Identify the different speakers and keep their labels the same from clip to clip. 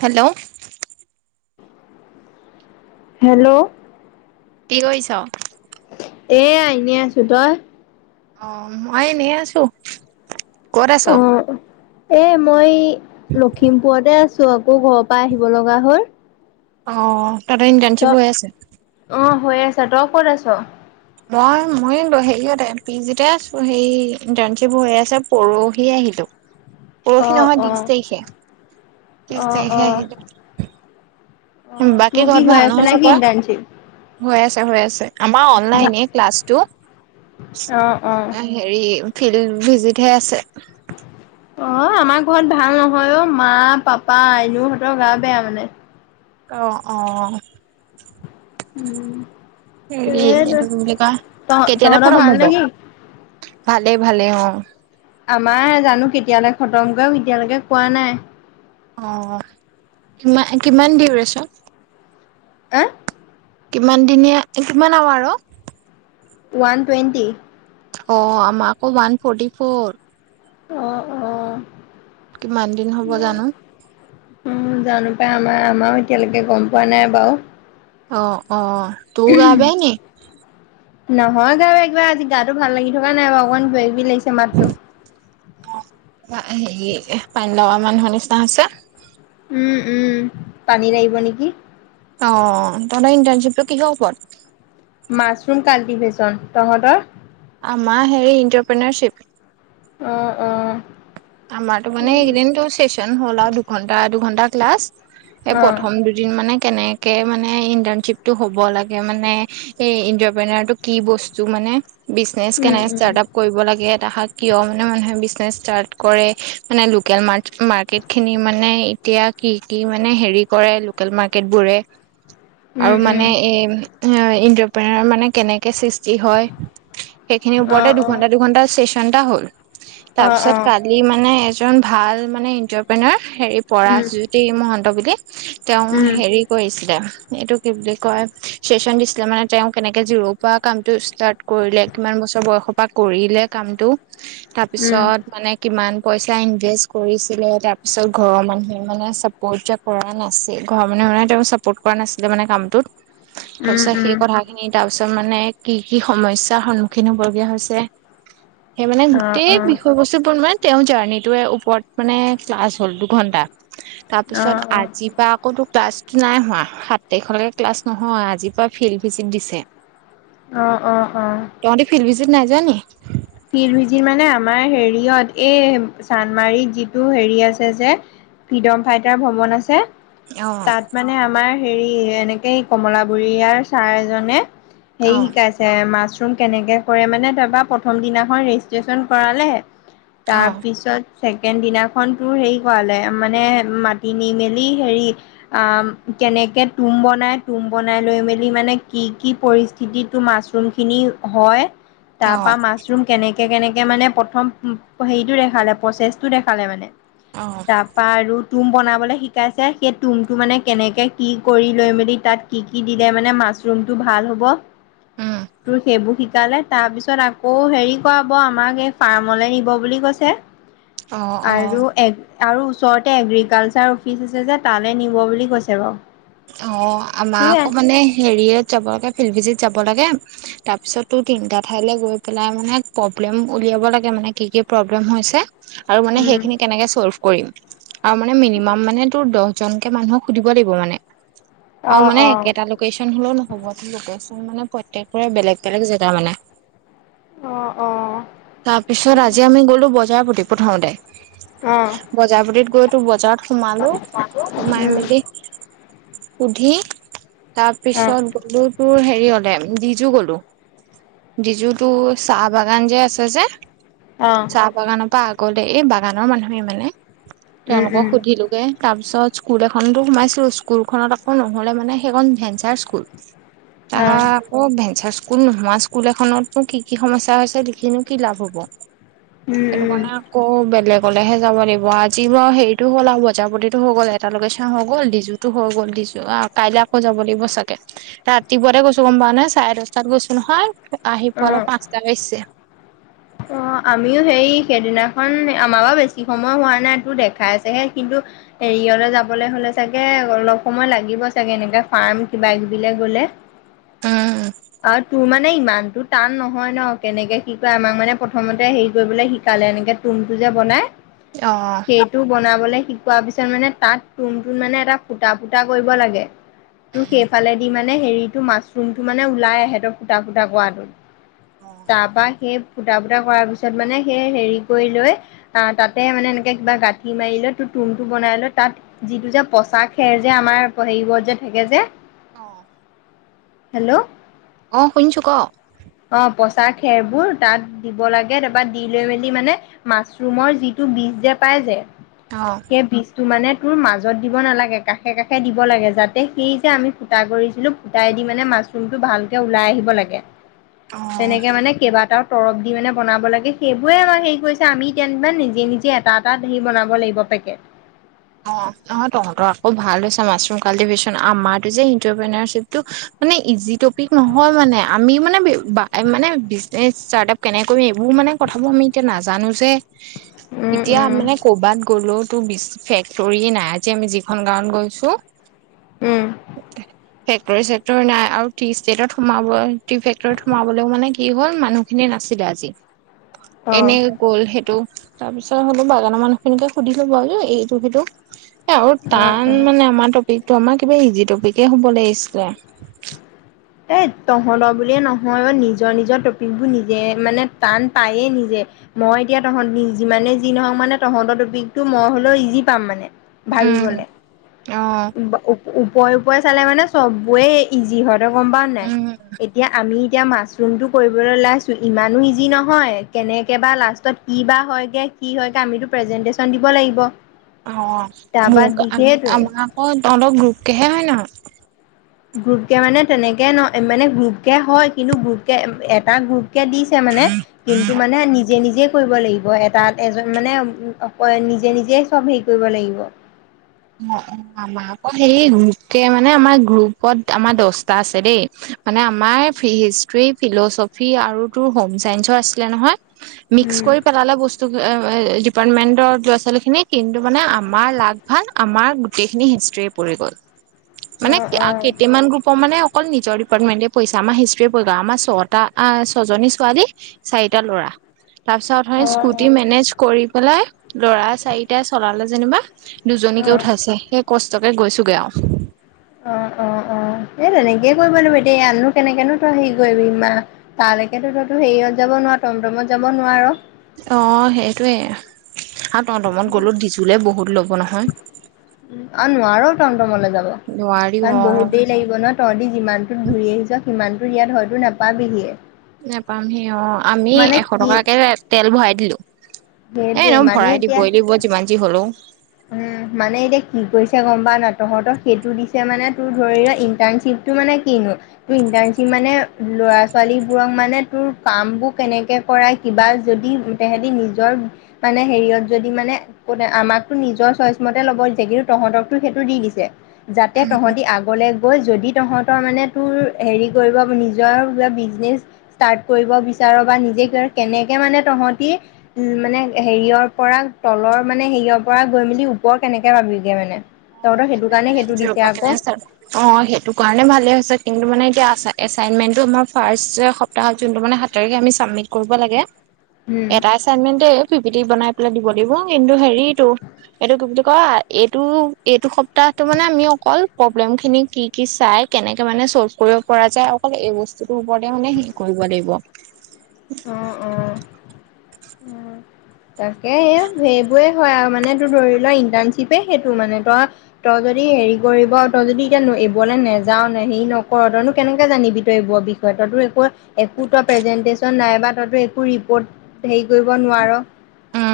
Speaker 1: Hello
Speaker 2: hello
Speaker 1: কি কৰিছ?
Speaker 2: এ আইনে আছো। তই?
Speaker 1: অ মই এনে আছো। কত আছ?
Speaker 2: অ এ মই লখিমপুৰতে আছো আকৌ ঘৰৰ পৰা আহিব লগা হ'ল।
Speaker 1: অ তাতে
Speaker 2: ত
Speaker 1: ইণ্টাৰ্ণশ্বিপ হৈ আছে।
Speaker 2: অ হৈ আছ। তই ক'ত আছ?
Speaker 1: মই মই হেৰিয়তে পি জিতে আছো হ ইণ্টাৰ্নশ্বিপ হৈ আছে পৰহি আহিল [inaudible]
Speaker 2: অ
Speaker 1: পৰহি নহয়
Speaker 2: অ
Speaker 1: ত্ৰিশ তাৰিখে
Speaker 2: অ
Speaker 1: ত্ৰিশ
Speaker 2: অ
Speaker 1: তাৰিখে আহিলো।
Speaker 2: অ
Speaker 1: বাকী
Speaker 2: তোৰ কি
Speaker 1: ঘৰত
Speaker 2: হৈ
Speaker 1: ভাল
Speaker 2: আছে
Speaker 1: নহয়
Speaker 2: নে কি ইণ্টাৰ্ণশ্বিপ
Speaker 1: চবৱে। হৈ আছে হৈ আছে আমাৰ অনলাইনে ক্লাছটো
Speaker 2: অ অ
Speaker 1: হেৰি ফিল্ড ভিজিতহে আছে।
Speaker 2: অ আমাৰ ঘৰত ভাল নহয় অ মা পাপা আইনুহঁতৰ গা বেয়া মানে।
Speaker 1: অ অ। হেৰি
Speaker 2: সেইটো
Speaker 1: এইটো ত বুলি কয়
Speaker 2: তহ
Speaker 1: কেতিয়ালে
Speaker 2: তহঁতৰ ভাল
Speaker 1: খটম হব।
Speaker 2: নেকি
Speaker 1: ভালে ভালে অ।
Speaker 2: আমাৰ জানো কেতিয়ালে খতম কৰে এতিয়ালৈকে কোৱা নাই।
Speaker 1: অ কি কিমান দিউৰেচন।
Speaker 2: অহ।
Speaker 1: কিমান দিনীয়া কিমান আৱাৰ‌ অ?
Speaker 2: ওৱান টুৱেণ্টি
Speaker 1: অ আমাকো ওৱান ফৰ্টি ফৰ।
Speaker 2: অহ অহ। উম
Speaker 1: কিমান
Speaker 2: জানো
Speaker 1: দিন হ'ব জানো
Speaker 2: পাই আমাৰ আমাৰও এতিয়ালৈকে গম পোৱা নাই বাৰু।
Speaker 1: অ অ তোৰ গা বেয়া নেকি?
Speaker 2: নহয় গা বেয়া কিবা আজি গাটো ভাল লাগি থকা নাই বাৰু অকমান কিবাকিবি লাগি আছে। চিমাৰটো
Speaker 1: হেৰি পানীলগা মানুহৰ নিচিনা হৈছে।
Speaker 2: উম উম পানী লাগিব নেকি?
Speaker 1: অ তহঁতৰ ইণ্টাৰণশ্বিপটো কিহৰ ওপৰত।
Speaker 2: Mushroom cultivation. তহঁতৰ?
Speaker 1: আমাৰ হেৰি ইণ্টাৰপ্ৰেনাৰশিপ।
Speaker 2: অহ অহ।
Speaker 1: আমাৰতো মানে এইকেইদিনটো চেচন হ'ল আৰু দুঘন্টা দুঘন্টা ক্লাছ। এ
Speaker 2: অ
Speaker 1: প্ৰথম দুদিন মানে কেনেক মানে ইণ্টাৰ্ণশ্বিপ টো হ'ব লাগে মানে এই ইণ্টাৰপ্ৰেনাৰটো কি বস্তু মানে বিজনেচ
Speaker 2: উম
Speaker 1: কেনেকে
Speaker 2: উম
Speaker 1: ষ্টাৰ্ট আপ কৰিব লাগে এটা কিয় মানে মানুহে বিজনেচ ষ্টাৰট কৰে মানে লোকেল মাৰ্কেটখিনি মানে এতিয়া কি কি মানে হেৰি কৰে। লোকেল মাৰ্কেট বোৰে
Speaker 2: উম
Speaker 1: আৰু
Speaker 2: উম
Speaker 1: মানে এই ইনটাৰপ্ৰিনাৰ মানে কেনেকে সৃচ টি হয় সেইখিনিৰ
Speaker 2: অ
Speaker 1: ওপৰতে
Speaker 2: অ
Speaker 1: দুঘন্টা দুঘন্টা চেচন এটা হ'ল
Speaker 2: অ
Speaker 1: তাৰপিছত
Speaker 2: অ
Speaker 1: কালি মানে এজন ভাল মানে ইণ্টাৰপ্ৰেনৰ হেৰি
Speaker 2: উম
Speaker 1: পৰাশজ্যোতি মহন্ত বুলি তেওঁ
Speaker 2: উম
Speaker 1: হেৰি কৰিছিলে এইটো কি বুলি কয় চেচন দিছিলে মানে তেওঁ কেনেকে জিৰ' প কাম টো ষ্টাৰ্ট কৰিলে কিমান বছৰ বয়সৰ পৰা কৰিলে কামটো
Speaker 2: উম
Speaker 1: তাৰপিছত মানে কিমান পইচা ইনভেষ্ট কৰিছিলে তাৰপিছত ঘৰৰ মানুহে মানে চাপৰ্ট যে কৰা নাছিল। ঘৰৰ মানুহে মানে তেওঁক চাপোৰ্ট কৰা নাছিলে মানে কামটোত তাৰ
Speaker 2: উম
Speaker 1: পিছত
Speaker 2: উম
Speaker 1: সেই কথাখিনি তাৰ পিছত মানে কি কি সমস্যাৰ সন্মুখীন হব লগীয়া হৈছে সেই মানে
Speaker 2: অ
Speaker 1: গোটেই
Speaker 2: অ
Speaker 1: বি নে তেওঁৰ জাৰ্ণিটোৰ ওপৰত মানে ক্লাছ হ'ল দুঘন্টা।
Speaker 2: অ
Speaker 1: তাৰপিছত
Speaker 2: অ
Speaker 1: আজি পৰা আকৌ তোৰ ক্লাছটো নাই হোৱা সাত তাৰিখলৈকে ক্লাছ নহয় আজিৰ পৰা ফিল্ড ভিজিট দিছে।
Speaker 2: অহ অ অ।
Speaker 1: তহঁতি ফিল্ড নাই যোৱা‌ নি?
Speaker 2: ফিল্ড ভিজিট মানে আমাৰ হেৰিয়ত এই চান্মাৰিত যিটো হেৰি আছে যে ফ্ৰীডম ফাইটাৰ ভৱন আছে
Speaker 1: অ',
Speaker 2: তাত মানে আমাৰ হেৰি এনেকে কমলাবুৰীয়াৰ ছাৰ এজনে হেৰি
Speaker 1: অ',
Speaker 2: শিকাইছে মাছৰুম কেনেকে কৰে মানে তাৰপা প্ৰথম দিনাখন ৰেজিষ্ট্ৰেশ্যন কৰালে
Speaker 1: অ',
Speaker 2: তাৰপিছত ছেকেণ্ড দিনাখনতোৰ হেৰি কৰালে মানে মাতি নি মেলি হেৰি কেনেকৈ তুম বনাই তুম বনাই লৈ মেলি মানে কি কি পৰিস্থিতিটো মাছৰুমখিনি হয় তাৰপা
Speaker 1: অ',
Speaker 2: মাছৰুম কেনেকে কেনেকে মানে প্ৰথম হেৰিটো দেখালে প্ৰচেছটো দেখালে মানে
Speaker 1: অ',
Speaker 2: তাৰপা আৰু তুম বনাবলৈ শিকাইছে সেই তুমটো মানে কেনেকৈ কি কৰি লৈ মেলি তাত কি কি দিলে মানে ম মাছৰুমতো ভাল হব
Speaker 1: উম,
Speaker 2: সেইবোৰ শিকালে তাৰপিছ অ হেৰি কৰাব আমাক এই ফাৰ্মলে নিব বুলি কৈছে
Speaker 1: অ', অ'।
Speaker 2: আৰু আৰু ওচৰতে এগ্ৰিকালচাৰ অফিচ আছে যে তালৈ নিব বুলি কৈছে বাৰু
Speaker 1: অ আমাৰ
Speaker 2: সেয়াই
Speaker 1: আকৌ মানে হেৰিয়ত যাব লাগে ভিজি যাব লাগে তাৰ পিছতো তিনটা ঠাইলৈ গৈ পেলাই মানে প্ৰব্লেম উলিয়াব লাগে মানে কি কি কি কি প্ৰব্লেম আৰু
Speaker 2: উম।
Speaker 1: সেইখিনি কেনেকে ছল্ফ কৰিম আৰু মানে মিনিমাম মানে তোৰ দহ এজনকে মানুহক সুধিব লাগিব মানে আৰু
Speaker 2: অ',
Speaker 1: মানে
Speaker 2: অ',
Speaker 1: একেটা লোকেশন হলেও নহব মানে প্ৰত্যেকৰে বেলেগ বেলেগ জেগা মানে
Speaker 2: অ', অ', অ',
Speaker 1: তাৰ পিছত আজি আমি গলো বজাৰ প্ৰতি প্ৰথমতে
Speaker 2: অ', অ',
Speaker 1: বজাৰপতিত গৈ তোৰ বজাৰত সোমালো সোমাই
Speaker 2: উম,
Speaker 1: মেলি সুধি তাৰ পিছত গলো তোৰ হেৰি হেৰি হলে ডিজু গলো ডিজু তো চাহ বাগান যে আছে যে চাহ বাগানৰ পৰা আগলৈ এই বাগানৰ মানুহে মানে তেওঁলোকক
Speaker 2: উম,
Speaker 1: সুধিলোগে তাৰ পিছত স্কুুল এখনতো সোমাইছিলো স্কুলখনত আকৌ নহলে মানে সেইখন ভেঞ্চাৰ স্কুল তাহা
Speaker 2: অ',
Speaker 1: আকৌ ভেঞ্চাৰ স্কুল স্কুল নোহোৱা স্কুল এখনতো কি কি সমস্যা হৈছে লিখিনো কি লাভ হ'ব সেইটো
Speaker 2: উম,
Speaker 1: কানে আকৌ বেলেগ গলেহে যাব লাগিব আজি বাৰু হেৰিটো হ'ল আৰু বজাৰ প্ৰতিতো হৈ গ'ল এটালৈকে চা হৈ গল টো হৈ গ'ল দিছো আহ কাইলৈ আকৌ যাব লাগিব চাগে ৰাতিপুৱাতে গৈছো গম পাৱ নে চাৰে দহটাত গৈছো নহয় আহি পোৱালে পাঁচটা বাজিছে
Speaker 2: অ আমিও সেই সেইদিনাখন আমাৰ বা বেছি সময় হোৱা নাই তোৰ দেখাইছেহে হেৰিয়লে যাবলৈ হলে চাগে অলপ সময় লাগিব চাগে এনে ফাৰ্ম কিবা কিবি লে গ'লে
Speaker 1: উম
Speaker 2: আৰু তোৰ মানে ইমানতো টান নহয় ন কেনেকে কি কয় আমাক মানে প্ৰথমতে হেৰি কৰিবলৈ শিকালে এনেকে তুমটো যে বনাই
Speaker 1: অ',
Speaker 2: সেইটো বনাবলে শিকোৱাৰ পিছত মানে তাত তুম তুত মানে এটা ফুটা ফুটা কৰিব লাগে তোৰ সেইফালেদি মানে মানে হেৰিটো মাছৰুমটো মানে ওলাই আহে ত ফুটা ফুটা কৰাটোত
Speaker 1: অ',
Speaker 2: তাৰপৰাই সেই ফুটা ফুটা কৰাৰ পিছত মানে সেই হেৰি কৰি লৈ আহ তাতে মানে এনেকে কিবা গাঁঠি মাৰি লৈ তুমটো বনাই লৈ তাত যিটো যে পচা খেৰ যে আমাৰ হেৰিবোৰত যে থাকে যে
Speaker 1: অ
Speaker 2: হেল্ল'
Speaker 1: অ শুনিছো ক
Speaker 2: অ পচা খেৰবোৰ তাত দিব লাগে তাৰপৰা দি লৈ মেলি মানে মাছৰুমৰ যিটো বীজ যে পাই যে
Speaker 1: অ',
Speaker 2: সেই বীজটো মানে ত মাজত দিব নালাগে কাষে কাষে দিব লাগে যাতে সেই যে আমি ফুটা কৰিছিলো ফুটাই দি মানে মাজ ভালকে ওলাই আহিব লাগে
Speaker 1: অ',
Speaker 2: তেনেকে মানে কেইবাটাও তৰব দি মানে বনাব লাগে সেইবোৰে আমাৰ হেৰি কৰিছে আমি তেনমান নিজে নিজে এটা এটা হেৰি বনাব লাগিব তাকে
Speaker 1: অ অ তহঁতৰ আকৌ ভাল হৈছে মাছৰুম কাল্টিভেশ্যন আমাৰো যে ইটাৰপ্ৰ্বটো মানে ইজি টপিক নহয় মানে আমি মানে মানে বিজনেচ ষ্টাৰ আপ কেনে কৰিম এইবোৰ মানে কথাবোৰ আমি এতিয়া নাজানো যে
Speaker 2: উম
Speaker 1: এতিয়া
Speaker 2: উম
Speaker 1: মানে কৰ'বাত গ'লো তো ফেক ষ্টৰি নাই আজি আমি যিখন গাঁৱত গৈছো
Speaker 2: উম
Speaker 1: ফেক্টৰী চেক্টৰী নাই আৰু টি ষ্টেটত সোমাব টি ফেক্টৰীত সোমাবলেও মানে কি হ'ল মানুহখিনি না চিৰাজি
Speaker 2: অ
Speaker 1: এনে গ'ল সেইটো তাৰ পিছত হলো বাগানৰ মানুহখিনিকে সুধিলো বাও আৰু এইটো সেইটো আৰু টান
Speaker 2: উম উম
Speaker 1: মানে আমাৰ টপিকটো আমাৰ কিবা ইজি টপিকে হ'ব লাগিছিলে
Speaker 2: এ তহঁতৰ বুলিয়ে নহয় অ নিজৰ নিজৰ টপিক বোৰ নিজে মানে টান পায়ে নিজে মই এতিয়া তহত যিমানে যি নহওক মানে তহঁতৰ টপিকটো মই হলেও ইজি পাম মানে
Speaker 1: উম
Speaker 2: ভাবিবলে
Speaker 1: অ
Speaker 2: ওপৰে ওপৰে চালে মানে চবৰে ইজি হয় তই গম পাও নাই
Speaker 1: উম
Speaker 2: এতিয়া আমি এতিয়া মাছৰুমটো কৰিবলৈ ওলাইছো ইমানো ইজি নহয় কেনেকে বা লাষ্টত কি বা হয়গে কি হয় গে আমিতো প্ৰেজেন্টচন দিব লাগিব
Speaker 1: অ
Speaker 2: তাৰপা
Speaker 1: মোক
Speaker 2: দি সেইটোৱে
Speaker 1: আমাৰ আকৌ তহঁতৰ গ্ৰুপকেহে হয় নহয়
Speaker 2: গ্ৰুপ কে মানে তেনেকে ন মানে গ্ৰুপ কে হয় কিন্তু গ্ৰুপ কে এটা গ্ৰুপ দিছে মানে কিন্তু মানে নিজে নিজে কৰিব লাগিব এটাত এজন মানে অ নিজে নিজে চব হেৰি কৰিব লাগিব
Speaker 1: অ অ আমাৰ আকৌ সে গ্ৰুপকে মানে আমাৰ গ্ৰুপত আমাৰ দহটা আছে দেই মানে আমাৰ হিষ্ট্ৰি ফিলচফি আৰু তোৰ হোম চাইন্সৰ আছিলে নহয় মিক্স
Speaker 2: উম
Speaker 1: কৰি পেলালে বস্তু ডিপাৰ্টমেন্টৰ ল'ৰা ছোৱালী খিনিক কিন্তু মানে আমাৰ লাগ ভাল আমাৰ গোটেইখিনি হিষ্ট্ৰি পৰি গ'ল
Speaker 2: অ
Speaker 1: মানে
Speaker 2: অ
Speaker 1: কেইটামান গ্ৰুপৰ মানে অকল নিজৰ ডিপাৰ্টমেন্টে পইছা আমাৰ হিষ্ট্ৰীয়ে পঢ়া আমাৰ ছটা ছয়জনী ছোৱালী চাৰিটা ল'ৰা তাৰ পিছত হয়
Speaker 2: অ অ
Speaker 1: স্কুটি মেনেজ কৰি পেলাই লৰা চাৰিটাই চলালে যেনিবা
Speaker 2: অ
Speaker 1: দুজনীকে উঠাইছে সেই কষ্টকে গৈছোগে আও
Speaker 2: অ অ অ এ তেনেকে কৰিব লাগিব এতিয়া এয়াতনো কেনেকেনো তই হেৰি কৰিবি মা তালৈকেতো তই তোৰ হেৰিয়ত যাব টমটমত যাব নোৱাৰো
Speaker 1: অ সেইটোৱে হ টমটমত গলো ডজুলে বহুত ল'ব নহয়
Speaker 2: উ আৰু নোৱাৰো টমটম লৈ যাব
Speaker 1: নোৱাৰি
Speaker 2: কাৰণ
Speaker 1: অ
Speaker 2: বহুত দেৰি লাগিব ন তহঁতি যিমানটোত ঘূৰি আহিছ সিমানটোৰ ইয়াত হয়তো নাপাবিহিয়ে
Speaker 1: নেপামহি অ আমি
Speaker 2: মানে
Speaker 1: এশ
Speaker 2: কি
Speaker 1: টকাকে তেল ভৰাই দিলো এ
Speaker 2: সেইটোৱে
Speaker 1: নহয়
Speaker 2: মানে
Speaker 1: ভৰাই
Speaker 2: এতিয়া
Speaker 1: দিবই লাগিব যিমান যি হ'ল
Speaker 2: উম মানে এতিয়া কি কৰিছে গম পা না তহঁতক সেইটো দিছে মানে তোৰ ধৰি ল ইণ্টাৰ্ণশ্বিপটো মানে কিনো তোৰ ইণ্টাৰ্ণশ্বিপ মানে ল'ৰা ছোৱালীবোৰক মানে তোৰ কাম বোৰ কেনেকে কৰাই কিবা যদি তেহেতি নিজৰ মানে হেৰিয়ত যদি মানে ক আমাকতো নিজৰ চইচ মতে ল'ব কিন্তু তহতকতো সেইটো দি দিছে যাতে তহঁতি আগলৈ গৈ যদি তহঁতৰ মানে তোৰ হেৰি কৰিব নি নিজৰ বিজনেছ ষ্টাৰট কৰিব বিচাৰো বা নিজে ক কেনেকে মানে তহতি উ মানে হেৰিয়ৰ পৰা তলৰ মানে হেৰিয়ৰ পৰা গৈ মেলি ওপৰ কেনেকে পাবিগে মানে তহঁতৰ
Speaker 1: সেইটো
Speaker 2: কাৰণে
Speaker 1: মানে যোৰ
Speaker 2: দিছে
Speaker 1: পৰা
Speaker 2: আকৌ
Speaker 1: কেনে চো অ সেইটো কাৰণে ভালে হৈছে কিন্তু মানে এতিয়া এচাইণ্টমেণ্টতো আমাৰ ফাৰ্ষ্ট সপ্তাহত যোনটো মানে সাত তাৰিখে আমি চাবমিট কৰিব লাগে
Speaker 2: উম
Speaker 1: এটা এচাইণ্টমেণ্টে দি বনাই পেলাই দিব দিব কিন্তু হেৰিতো এইটো কি বুলি ক এইটো এইটো স প্তাটো মানে আমি অকল প্ৰব্লেম খিনি কি কি চাই কেনেকে মানে চল্ভ কৰিব পৰা যায় অকল এই বস্তু টোৰ ওপৰতে মানে শেষ কৰিব লাগিব
Speaker 2: অ', অ'। তাকে সেইবোৰে হয় আও মানে তোৰ ধৰি লোৱা ইণ্টাৰ্ণশ্বিপে সেইটো মানে তই তই য দি হেৰি কৰিব তই যদি এতিয়া এইবলৈ নেযাৱও হেৰি নকৰ তইনো কেনেকে জানিবি তই এইবৰ বিষয়ে তো একো প্ৰেজেন্টন নাই বা তইতো একো ৰিপৰ্ট হেৰি কৰিব নোৱাৰ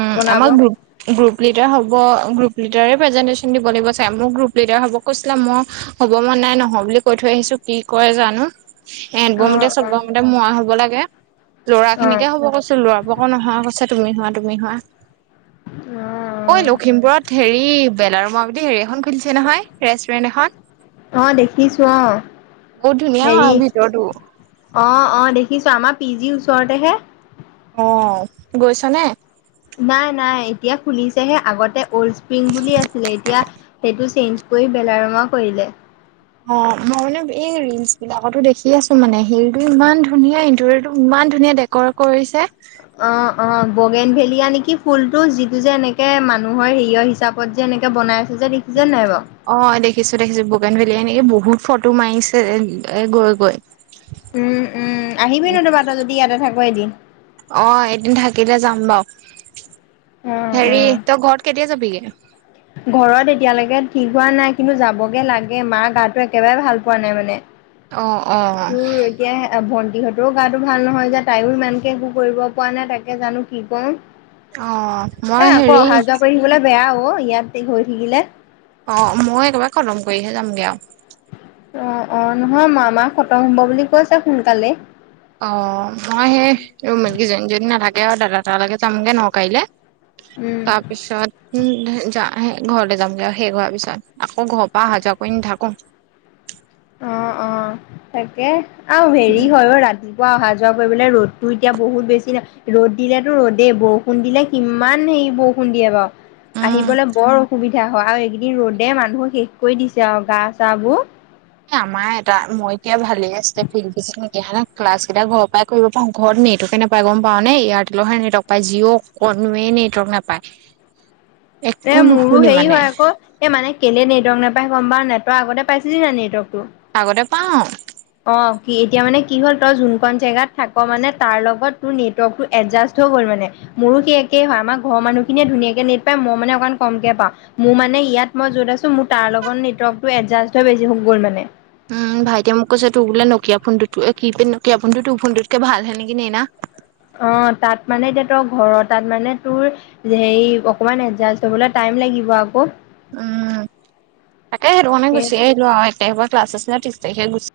Speaker 1: উ
Speaker 2: বনাব
Speaker 1: আমাৰ গ্ৰু
Speaker 2: অ',
Speaker 1: গ্ৰুপ লিডাৰ হ'ব গ্ৰুপ লিডাৰে প্ৰেজেণ্টেছন দিব লাগিব ছাগে মোক গ্ৰুপ লিডাৰ হ' কৈছিলে মই হ'ব মন নাই নহও বুলি কৈ থৈ আহিছো কি কয় জানো এদব মতে
Speaker 2: অ',
Speaker 1: চবৰ মতে মই হব লাগে ল'ৰা
Speaker 2: অ',
Speaker 1: খিনিকে হ'ব কৈছো ল'ৰাবোৰকো নহোৱা কৈছে তমি হোৱা তুমি হোৱা অঐ
Speaker 2: অ',
Speaker 1: লখিমপুৰত হেৰি। বেনালোনা বুলি হেৰি এখন খুলিছে নহয়, ৰেষ্টুৰেণ্ট এখন
Speaker 2: অ দেখিছো অ
Speaker 1: বহুত ধুনীয়া
Speaker 2: হেৰি।
Speaker 1: হয় ভিতৰতো
Speaker 2: অ অ দেখিছো আমাৰ পি জি ওচৰতেহে
Speaker 1: অ গৈছ নে।
Speaker 2: নাই -নাই এতিয়া খুলিছেহে আগতে অল্ড স্প্ৰিং বুলি আছিলে এতিয়া সেইটো চেঞ্জ গৈ বেলাৰমা কৰিলে
Speaker 1: অ মই মানে এই ৰিলচ বিলাকতো দেখি আছো মানে শিলটো ইমান ধুনীয়া ইণ্টটো ইমান ধুনীয়া ডেক'ৰেট কৰিছে
Speaker 2: অ', অ বগেন ভেলীয়া নেকি ফুলটো যিটো যে এনেকে মানুহৰ হেৰিয় হিচাপত যে এনেকে বনাই যে দেখিছে নাই বাৰু?
Speaker 1: অ দেখিছো -দেখিছো বগেন ভে এনেকে বহুত ফটো মাৰিছে এ এ গৈ গৈ।
Speaker 2: উম উম আহিবি ন তোমাত ত যদি ইয়াতে থাক এদিন।
Speaker 1: অ এদিন থাকিলে যাম বাৰু,
Speaker 2: অ',
Speaker 1: হেৰি
Speaker 2: অ'।
Speaker 1: তই ঘৰত কেতিয়া যাবিগে
Speaker 2: ঘৰত এতিয়ালৈকে ঠিক হোৱা নাই কিন্তু যাবগে লাগে মা গাটো একেবাৰে ভাল পোৱা নাই মানে।
Speaker 1: অ অ
Speaker 2: তোৰ এতিয়া ভন্টি সিহঁতেও গাো ভাল নহয় যে তাইও ইমানকে একো কৰিব পৰা নাই তাকে জানো কি কওঁ।
Speaker 1: অ মই
Speaker 2: এ আকৌ
Speaker 1: হেৰি
Speaker 2: অহা যোৱা কৰি থিবলৈ বেয়া অ ইয়াতে গৈ থাকিলে।
Speaker 1: অ মই একেবাৰে খতম কৰিহে যামগে আৰু।
Speaker 2: অ -অ নহয়, মই মামাক খতম হ'ব বুলি কৈছা সোনকালেই।
Speaker 1: অ মই সেইজনীজনী নালাগে আৰু দাদা তালৈকে যামগে ন কাইলে ।
Speaker 2: উম
Speaker 1: তাৰপিছত উ য। আহ সে ঘৰলৈ যামগে আৰু শেষ হোৱাৰ পিছত আকৌ ঘৰৰ পৰা অহা যোৱা কৰি নাথাকো।
Speaker 2: অ -অ তাকে আৰু হেৰি
Speaker 1: উম,
Speaker 2: হয় অ ৰাতি পোৱা অহা যোৱা কৰিবলে ৰ'দতো এতিয়া বহুত বেছি নাই ৰ'দ দিলেতো ৰ'দেই বৰষুণ দিলে কিমান হে বৰষুণ দিয়ে বাৰু
Speaker 1: উম।
Speaker 2: আহিবলৈ বৰ অসুবিধা হয় আৰু এইকেই কি ৰ'দে
Speaker 1: এ
Speaker 2: মানুহক শেষ কৰি দিছে আৰু গা চাহ বোৰ
Speaker 1: এ আমাৰ এটা মই এতিয়া ভালে আছিল ফিল্ডে ক্লাছ কেইটা ঘৰৰ পৰাই কৰিব পাৰো। ঘৰত নে নেকে নাপায় গম পাও নে এয়াৰটেলৰহে নেটৱৰ্ক পায় জিঅ' কে নেটৱৰ্ক নাপায়।
Speaker 2: এ
Speaker 1: একো
Speaker 2: মোৰো
Speaker 1: নুশুনি
Speaker 2: হেৰি
Speaker 1: মানে
Speaker 2: হয় আকৌ এ মানে কেলে নেটৱৰ্ক নোপায় গম পাৱ নে নাই তই আগতে পাইছি নেটৱৰ্কটো?
Speaker 1: আগতে পাও
Speaker 2: অ কি এতিয়া মানে কি হ'ল তই যোনকণ জেগাত থাক মানে তাৰ লগত তোৰ নেটৱৰ্ক টো এডজাষ্ট হৈ গ'ল মানে। মোৰো সি একে হয় আমাৰ ঘৰৰ মানুহ খিনিয়ে ধুনীয়াকে নেট পায় মই মানে অকণ কমকে পাও। মোৰ মানে ইয়াত মই য'ত আছো মোৰ তাৰ লগত নেটৱৰ্টো এডজাষ্ট হৈ বেছি গ'ল মানে।
Speaker 1: টোৰ বোলে নকীয়া ফোনুত কি নকিয় ফোনডু টো ফোনটোতকে ভাল হয় নেকি নেইনা।
Speaker 2: অ তাত মানে এতিয়া ত ঘৰৰ তাত মানে তোৰ হেৰি অকমান এতজাষ্ট হবলৈ টাই ম লাগিব আকৌ।
Speaker 1: উম তাকে হে মানে গুচি
Speaker 2: সেইটোৱে
Speaker 1: আহিলো তাৰিখৰ পৰা ক্লাছ তিছ তাৰিখে গুচ।